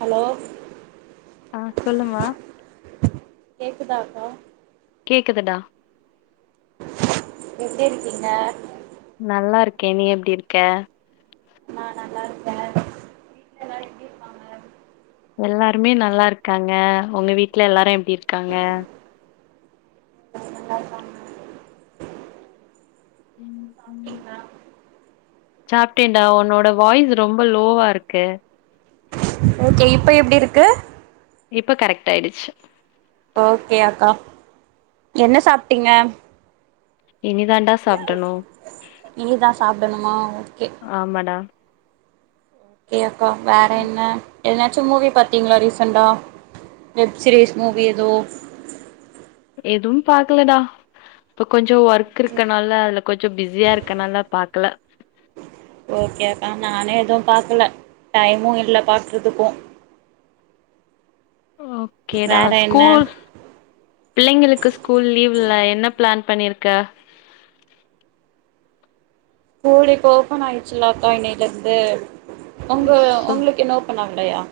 Hello ஆ சொல்லுமா கேக்குதாக்கா கேக்குதுடா எப்டிருக்கீங்க நல்லாருக்கே நீ எப்டிருக்க நா நல்லாருக்கே வீட்ல எல்லாரு எப்டிருக்காங்க எல்லாருமே நல்லாருக்காங்க உங்க வீட்ல எல்லாரு எப்டி இருக்காங்க [inaudible] சாப்டிங்களா சாப்ட்டேன்டா உன்னோட வாய்ஸ் ரொம்ப லோவா இருக்கு ஓகே இப்ப எப்டி இருக்கு இப்ப கரெக்ட் ஆயிடுச்சு ஓக்கோ அக்கா என்ன சாப்ட்டிங்க இனிதான்டா சாப்டணும் இனிதா சாப்டணுமா ஓகே ஆமடா [unintelligible] ப்போ வேற என்ன என்ன ச்சோ மூவி பாத்தீங்களா ரீசண்டா வெப் சீரிஸ் மூவி எதோ எதும் பாக்கலடா இப்ப கொஞ் சூ ஒர்க் இருக்கனால அலக் கொஞ்சம் பிஸியா இருக்கனால பாக்கல ஓகே அக்கா நானே எதுவு பாக்கல டைமும் இல்ல பாக்குறதுக்கு ஓக்கேடா வேற என்ன ஸ்கூல் பிள்ளைங்களுக்கு ஸ்கூல் லீவுல்ல என்ன பிளான் பண்ணிருக்க கூலு இப்போ ஓபன் ஆயிச்சுலக்கா இன்னைலிருந்து ஓ, உங்க சு- உங்களுக்கு என்னவோ செயா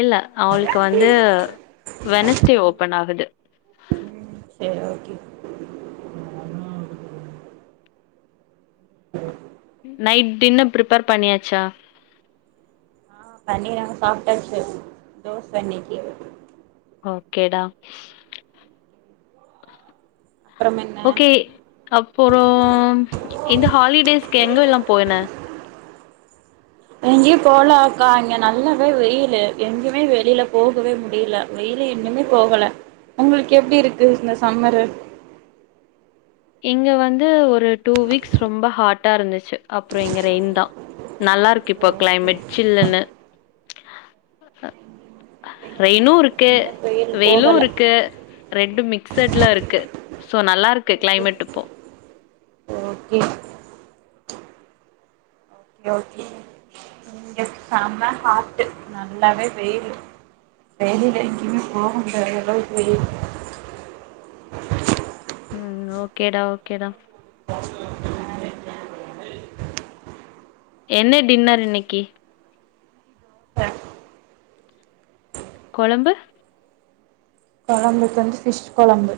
இல்ல அவளுக்கு வந்து வெனஸ்டே ஓப்பன் ஆகுது சரி ஓக்கே [inaudible] [unintelligible] நைட் டின்னு பிரிப்பர் பண்ணியாச்சா ஆ பண்ணி நாங்க சாப்ட்டாச்சு தோச இன்னைக்கு ஓக்கேடா அப்புறம் என்ன ஓகே அப்புறம் இந்த ஹாலிடேஸ்க எங்கல்லா போன எங்கேயும் போல அக்கா இங்க நல்லாவே வெயிலு எங்யுமே வெளில போகவே முடியல வெளில இன்னுமே போகல உங்களுக்கு எப்படி இருக்கு இந்த சம்மரு இங்க வந்து ஒரு டூ வீக்ஸ் ரொம்ப ஹாட்டா இருந்துச்சு அப்புற இங்க ரெயின் தா நல்லா இருக்கு இப்போ கிளைமேட் சில்லன்னு ரெயினு க்கு இன்னு வெயில் வெயிலு போகல இருக்கு ரெண்டு மிக்சட்ல இருக்கு சோ நல்லா இருக்கு கிளைமேட் இப்போ ஓக்கே ஓகே ஓகே இங்க செம ஹாட்டு நல்லாவே வெயில் வெயிலில் எங்கயுமே போகமுடியாத அளவுக்கு வெயில் ம் ஓக்கேடா ஓக்கேடா என்ன டின்னர் இன்னிக்கு கொழம்பு கொலம்புக்கு வந்து பிஸ் கொலம்பு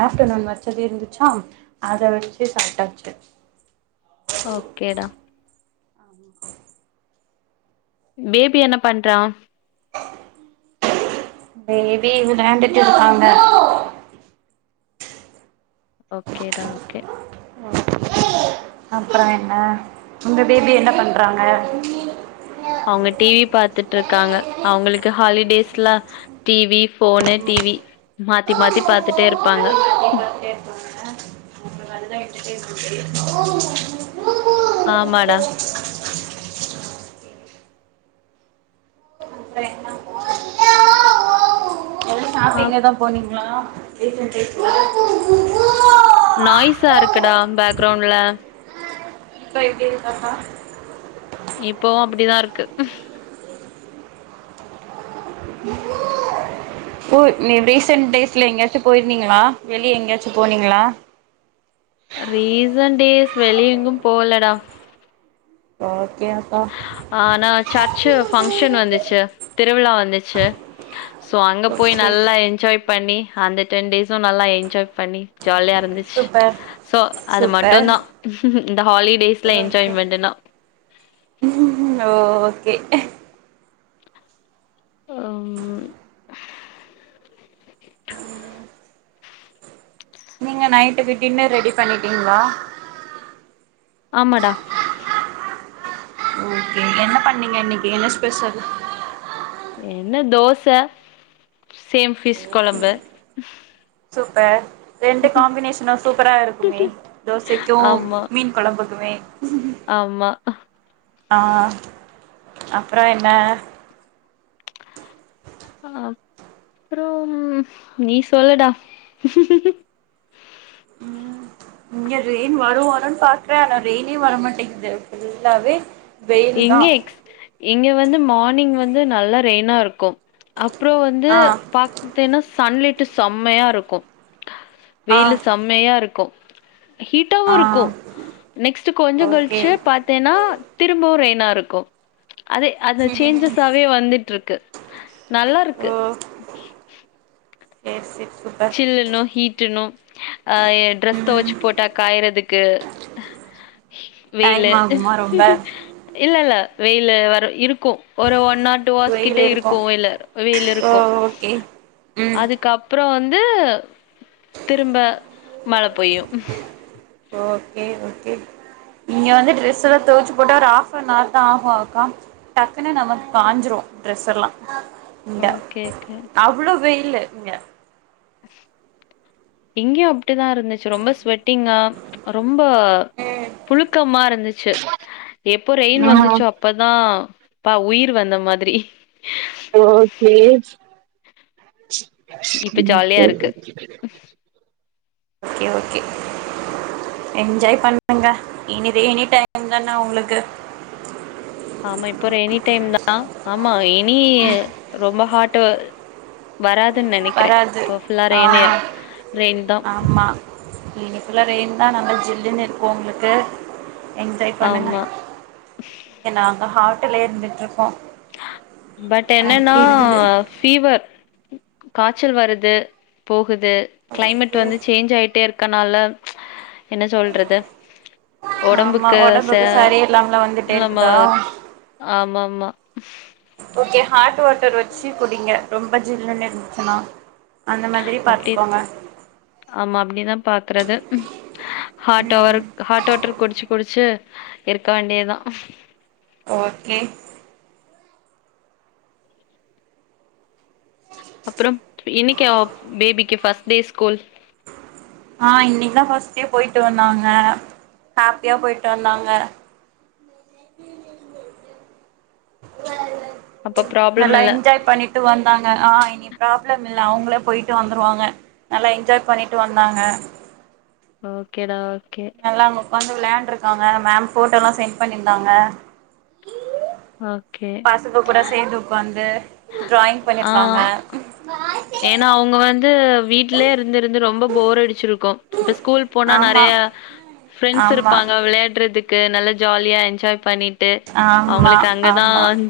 ஆப்ட்டர்நூன் வச்சது இருந்துச்சா அத வச்சு சாப்ட்டாச்சு ஓக்கேடா ஆம் பேபி என்ன பண்றா பேபி விளாண்டுட்டு இருக்காங்க ஓகே டா ஓகே அப்றோ என்ன உங்க பேபி என்ன பண்றாங்க அவுங்க டி வி பாத்துட்ருக்காங்க அவுங்ளுக்கு ஹாலிடேஸ்ல T V phone T V மாத்தி மாத்தி பாத்துட்டேருப்பாங்க மாத்தி பாத்துட்டே இருப்பாங்க அவங்களுக்கு [inaudible] ஆமாடா க்கு அப் இங்கதா போனிங்ளா [inaudible] நாய்ஸா இருக்குடா பேக்ரவுண்ட்ல சோ எப்டி இருக்கப்பா இப்பவு அப்டிதா இருக்கு ஊய் நீ ரீசன்ட் டேஸ்ல எங்கேயாச்சு போயிருந்தீங்களா வெளிய எங்கேயாச்சு போனீங்களா ரீசண்ட் டேஸ் வெளிய எங்கும் போலடா ஓகே அக்கா ஆனா சர்ச்சு பங்க்ஷன் வந்துச்சு திருவிழா வந்துச்சு சோ அங்க போய் ஓகே நல்லா என்ஜாய் பண்ணி அந்த டென் டேஸு நல்லா என்ஜாய் பண்ணி ஜாலியா இருந்துச்சு சூப்பர் சோ அது சூப்பர் மட்டுதா இந்த ஹாலிடேஸ்ல என்ஜாய்மெண்டனா ம் ஓகே அம் நீங்க நைட்டுக்கு டின்னர் ரெடி பண்ணிட்டீங்ளா ஆமாடா ஓகே என்ன பண்ணீங்க இன்னைக்கு என்ன ஸ்பெசல் என்ன தோச சேம் ஃபிஷ் கொழம்பு சூப்பர் ரெண்டு காம்பினேஷனு சூப்பரா இருக்குமே தோசைக்கு ஆமா மீன் கொழம்புக்குமே ஆமா அப்பற என்ன ஆஹ் அப்றம் நீ சொல்லுடா ம் இங்க ரெயின் வரு வருன்னு பாக்றே ஆனா ரெயினே வரமாட்டேங்குது ஃபுல்லாவே வெயில் தா இங்க எக்ஸ் இங்க வந்து மார்னிங் வந் து நல்லா ரெயினாருக்கு அப் அப்புற வந்து ஆ பாத்துட்டின்னா சன்லிட் டு செம்மையாருக்கு ஆ வெயிலு செம்மையாருக்கு ஹீட்டாவு ஆ இருக்கு நெக்ஸ்ட் ஓகே கொஞ்சங்கழிச்சு பாத்தேனா திப் ப்போ ரெய்னாருக்கு அதே அந்த சேஞ்சஸாவே வந்துட்ருக்கு ஓ நல்லாருக்கு சேர் சேரி சில்லுனு ஹீட்டுனு அஹ் எ ட்ரெஸ் ம் தொவச்சு போட்டா காயறது க்கு ஹ டைம் வெயிலு ஆகுமா ரொம்ப இல்லல்ல வெயிலு வர இருக்கும் ஒரு ஒன் நாட்டு வாசிக்கிட்டே இருக்கு கோயில வெயில்ல ஓ இருக்கு ஓகே ம் அதுக்கப்பறம் வந் ந்து திரும்ப மழ பொய்யு கே ஓகே இங்க வந்து ட்ரெஸ் தொவச்சு போட்டா ஒரு ஆஃப் அன் ஆர் தா ஆகும்அக்கா டக்குன்னு நம்ம காஞ்சிரு ட்ரெஸ் எல்லா இந்த ஓகே ஓகே அவ்வளோ வெய் இல்ல இங்க இங்யு அப்படிதாருந்துச்சு ரொம்ப ஸ்வெட்டிங்கா ரொம்ப புழுக்கமாருந்துச்சு எப்போ ரெயின் ஆ வந்துச்சோ அப்பதா பா உயிர் வந்த மாதிரி ஓ கே இப்ப ஜாலியாருக்கு கே ஓகே என்ஜாய் பண்ணுங்க இனிதே எனி டைம் தானா உங்களுக்கு ஆமா இப்ப ரெனி டைம் தா ஆமா நீய் ரொம்ப ஹாட் டு வராது வராது. ஆஹ் ரெயின் தா ஆமா இன்னிக்குள்ள ரெயின் ஆஹ் நல்லா ஜில்லுனு இருக்கும் ஒங்ளுக்கு என்ஜாய் பண்ணுங்க. ஆமா இங்கெ நாங்க ஹாட் தில இருந்துட் இருக்கோம். பட் என்னன்னா இருக்குது பீவர் காய்ச்சல் வருது. போக குது. கிளைமேட் வந்து சேஞ் ஆகிட்டே இருக் இருக்கன்னால ப்ச் என்ன சொல்றது ஆமா ஒடம்புக்கு சரி இல்லாம்லா வந்துட்டே நம்ம இருக்குதா ஆமா ஆமா ஓகே ஹார்ட் வாட்டர் டர் வச்சி குடிங்க. ரொம்ப ஜில்லுனு இருந்துச்சின்னா. அந்த மாதிரி அப்டி பாத்துக்கோங்க. க்குறது ஹாட் வர் ம் ஹாட் வாட்டர் குடிச்சி குடிச்சி இருக்க வேண்டியதா ஓகே அப்றம் இன்னக்கா பேபிக்கி பஸ்ட் டே ஸ்கூல் ஆ இன்னிக்குதா ஃபஸ்ட் டே போயிட்டு வந்தாங்க, ஹாப்பியா போயிட்டு வந்தாங்க. அப்ப ப்ராப்ளம் நல்லா இல்ல என்ஜாய் பண்ணிட்டு வந்தாங்க. ஆ இனி ப்ராப்ளம் இல்ல, அவுங்களே போயிட்டு வந்துருவாங்க. நல்லா என்ஜாய் பண்ணிட்டு வந்தாங்க. ஓகேடா நல்லா அவுங்க ஒக்காந் வெளையாண்ட்ருக்காங்க. மேம் போட்டோல்லா சென்ட் பண்ணிருந்தாங்க. ஓகே பசங்க கூட சேந்து ஒக்காந்து ட்ராயிங் ஆ பண்ணிருப்பாங்க. ஏன்னா அவுங்க வந்து வீட்லயே இருந்து இருந்து ரொம்ப போர் அடிச்சிருக்கும். இப்ப ஸ்கூல் போனா ஆமா நெறய ஃபிரெண்ட்ஸ் ஆமா இருப்பாங்க வெளையாட்றதுக் க்கு. நல்லா ஜாலியா என்ஜாய் பண்ணிட் ட்டு ஆமா அவுங்களுக்கு ஆமா அங்கதான்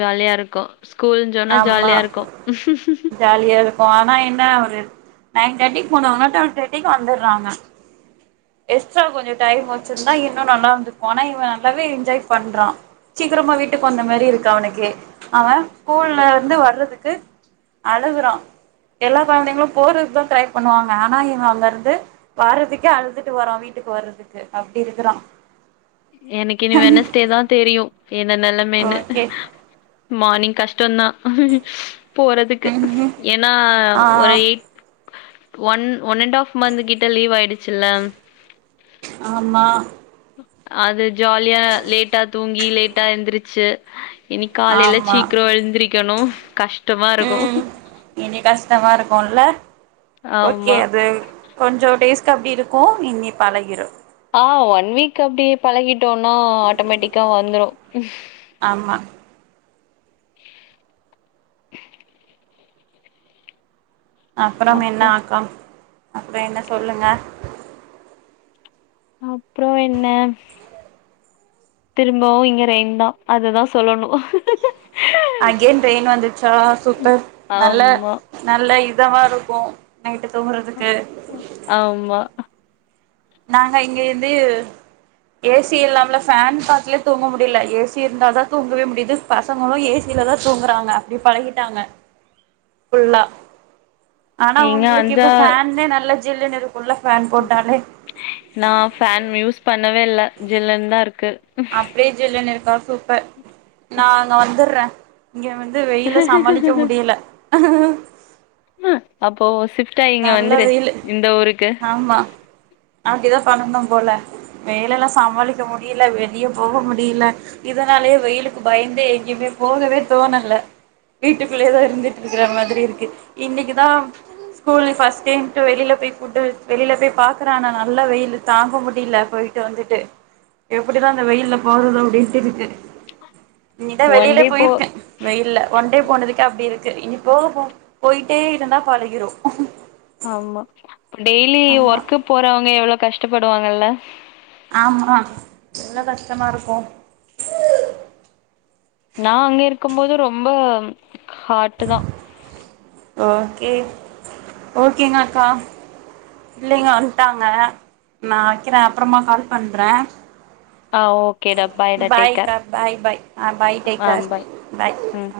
ஜாலியா இருக்கோ ஸ்கூல்னு ஜொன்னா ஆமா ஜாலியா இருக் க்கும் ஜாலியா இருக்கு ஆனா என்ன ஒரு நைன் தேர்ட்டிக்கு போணங்கனா டென் தேர்ட்டிக்கு வந்துறாங்க எக்ஸ்ட்ரா கொஞ்ச டைம் வச்சிருந்தா இன்னு நல்லா இருந்துருக்கு ஆனா இவ நல்லாவே என்ஜாய் பண்றா சீக்ரமா வீட்டுக்கு வந்த மாரி இருக்கு அவுனுக்கே அவன் ஸ்கூல்ல இருந்து வர்றதுக்கு அழுகுறா எல்லா கொழந்தைங்களு போறதுக்கு தான் க்ரை பண்ணுவாங்க ஆனா இவ அங்க இருந்து வர்றதுக்கே அழுதுட்டு வரா வீட்டுக்கு வர்றதுக்கு அப்டி இருக்குறா எனக்கி இனி வெனஸ்டே தா தெரியு என்னென்னலா மென்னு ஓகே மார்னிங் கஷ்ட தா போறதுக்கு ம் ஏன்னா ஆ ஒரு eight one one and half month கிட்ட லீவ் ஆயிடுச்சுல ஆமா அது ஜாலியா லேட்டா தூங்கி லேட்டா எந்திருச்சு இன்னிக் காலைல ஆமா சீக்ர எழுந்திரிக்கணு கஷ் ம் இனி கஷ்டமா இருக் போல்ல ஓகே ஆமா அது கொஞ்சோ டேஸ் இன்னைக்கு அப்டி இருக்கு இனி பழகிடு ஆ ஒன் வீக் அப்டி பழகிட்டோனா ஆட்டோமேட்டிக்கா வந்துரு ஆமா அப்புறம் என்ன அப்றோ அக்கா அப்ற என்ன சொல்லுங்க அப்ரோ என்ன திரும்பவு இங்க ரெயின்தா அதுதா சொல்லணு அகைன் ட்ரெய்ன் வந்துச்சா சூப்பர் நல்ல ஆமா நல்ல இ இதமா இருக்கு நைட்டு தூங்றதுக்கு ஆமா நாங்க இங்க வந்து ஏசி இல்லாமல ஃபேன் காத்து தூங்க முடியல ஏசி இருந்தாதா தூங்கவே முடியுது பசங்களு ஏசியிலதா தூங்குறாங்க அப்டி பழகிடாங்க புல்லா ஆனா நீங்க உங்ளுக்கு அந்த இப்ப ஃபேன்லயே நல்ல ஜில்லுனு இரு ஃபுல்ல ஃபேன் போட்டாலே நா ஃபேன் யூஸ் பண்ணவே இல்ல ஜில்லுன்தா இருக்கு அப்டியே ஜில்லுனு த சூப்பர் நா அங்க வந்த்ர்ர இங்க வந்து வெயில சமாளிக்க முடியல ஆஹ் ஹ அப்போ சிப்ட் ஆயி இங்க வந்துரு வெயிலு இந்த ஊருக்கு ஆமா அப்டிதா பண்ணணு போல வேலைலாம் சமாளிக்க முடியல வே வெளிய போக முடியல இதனாலயே வெயிலுக்கு பயந்தே எங்கேயுமே போகவே தோணல வீட்டுக்குள்ளயே தா இருந்துட்டு இருக்குற மாதிரி இருக்கு இன்னைக்குதா ஸ்கூல் ஃபர்ஸ்ட் டே ன்ட்டு வெளியில போய் கூட்டு வெளியில போய் பாக்குறான் ஆனா நல்லா வெயிலு‌ தாங்க முடில போயிட்டு வந்துட்டு எப் எப்படிதா இந்த வெயில்ல போறது அப்படின்ட்டு [unintelligible] இனிதான் ஒன் வெளில டே போ போயிருக்கேன் வெயில ஒண் டே போனதுக்கே அப்படி இருக்கு இனி போக போ போய் தே இருந்தா பழகிரும் ஆமா டெய்லி ஒர்க்‌ போறவங்க எவ்ளோ கஷ் டப்படுவாங்கல ஆமா எவ்ளோ கஷ்டமா இருக்கும் நா அங்க இருக்கும் போது ரொம்ப ஹாட்டு தா கே ஓகேங்க அக்கா இல்லைங்க வந்டாங்க நா வைக்கிறே அப்புறமா கால் பன்றே ஆ ஓகேடா பாய்டா டேக் பாய் கேர் கா பாய் பாய் ஆஹ் பாய் டேக் கர் பாய் ம்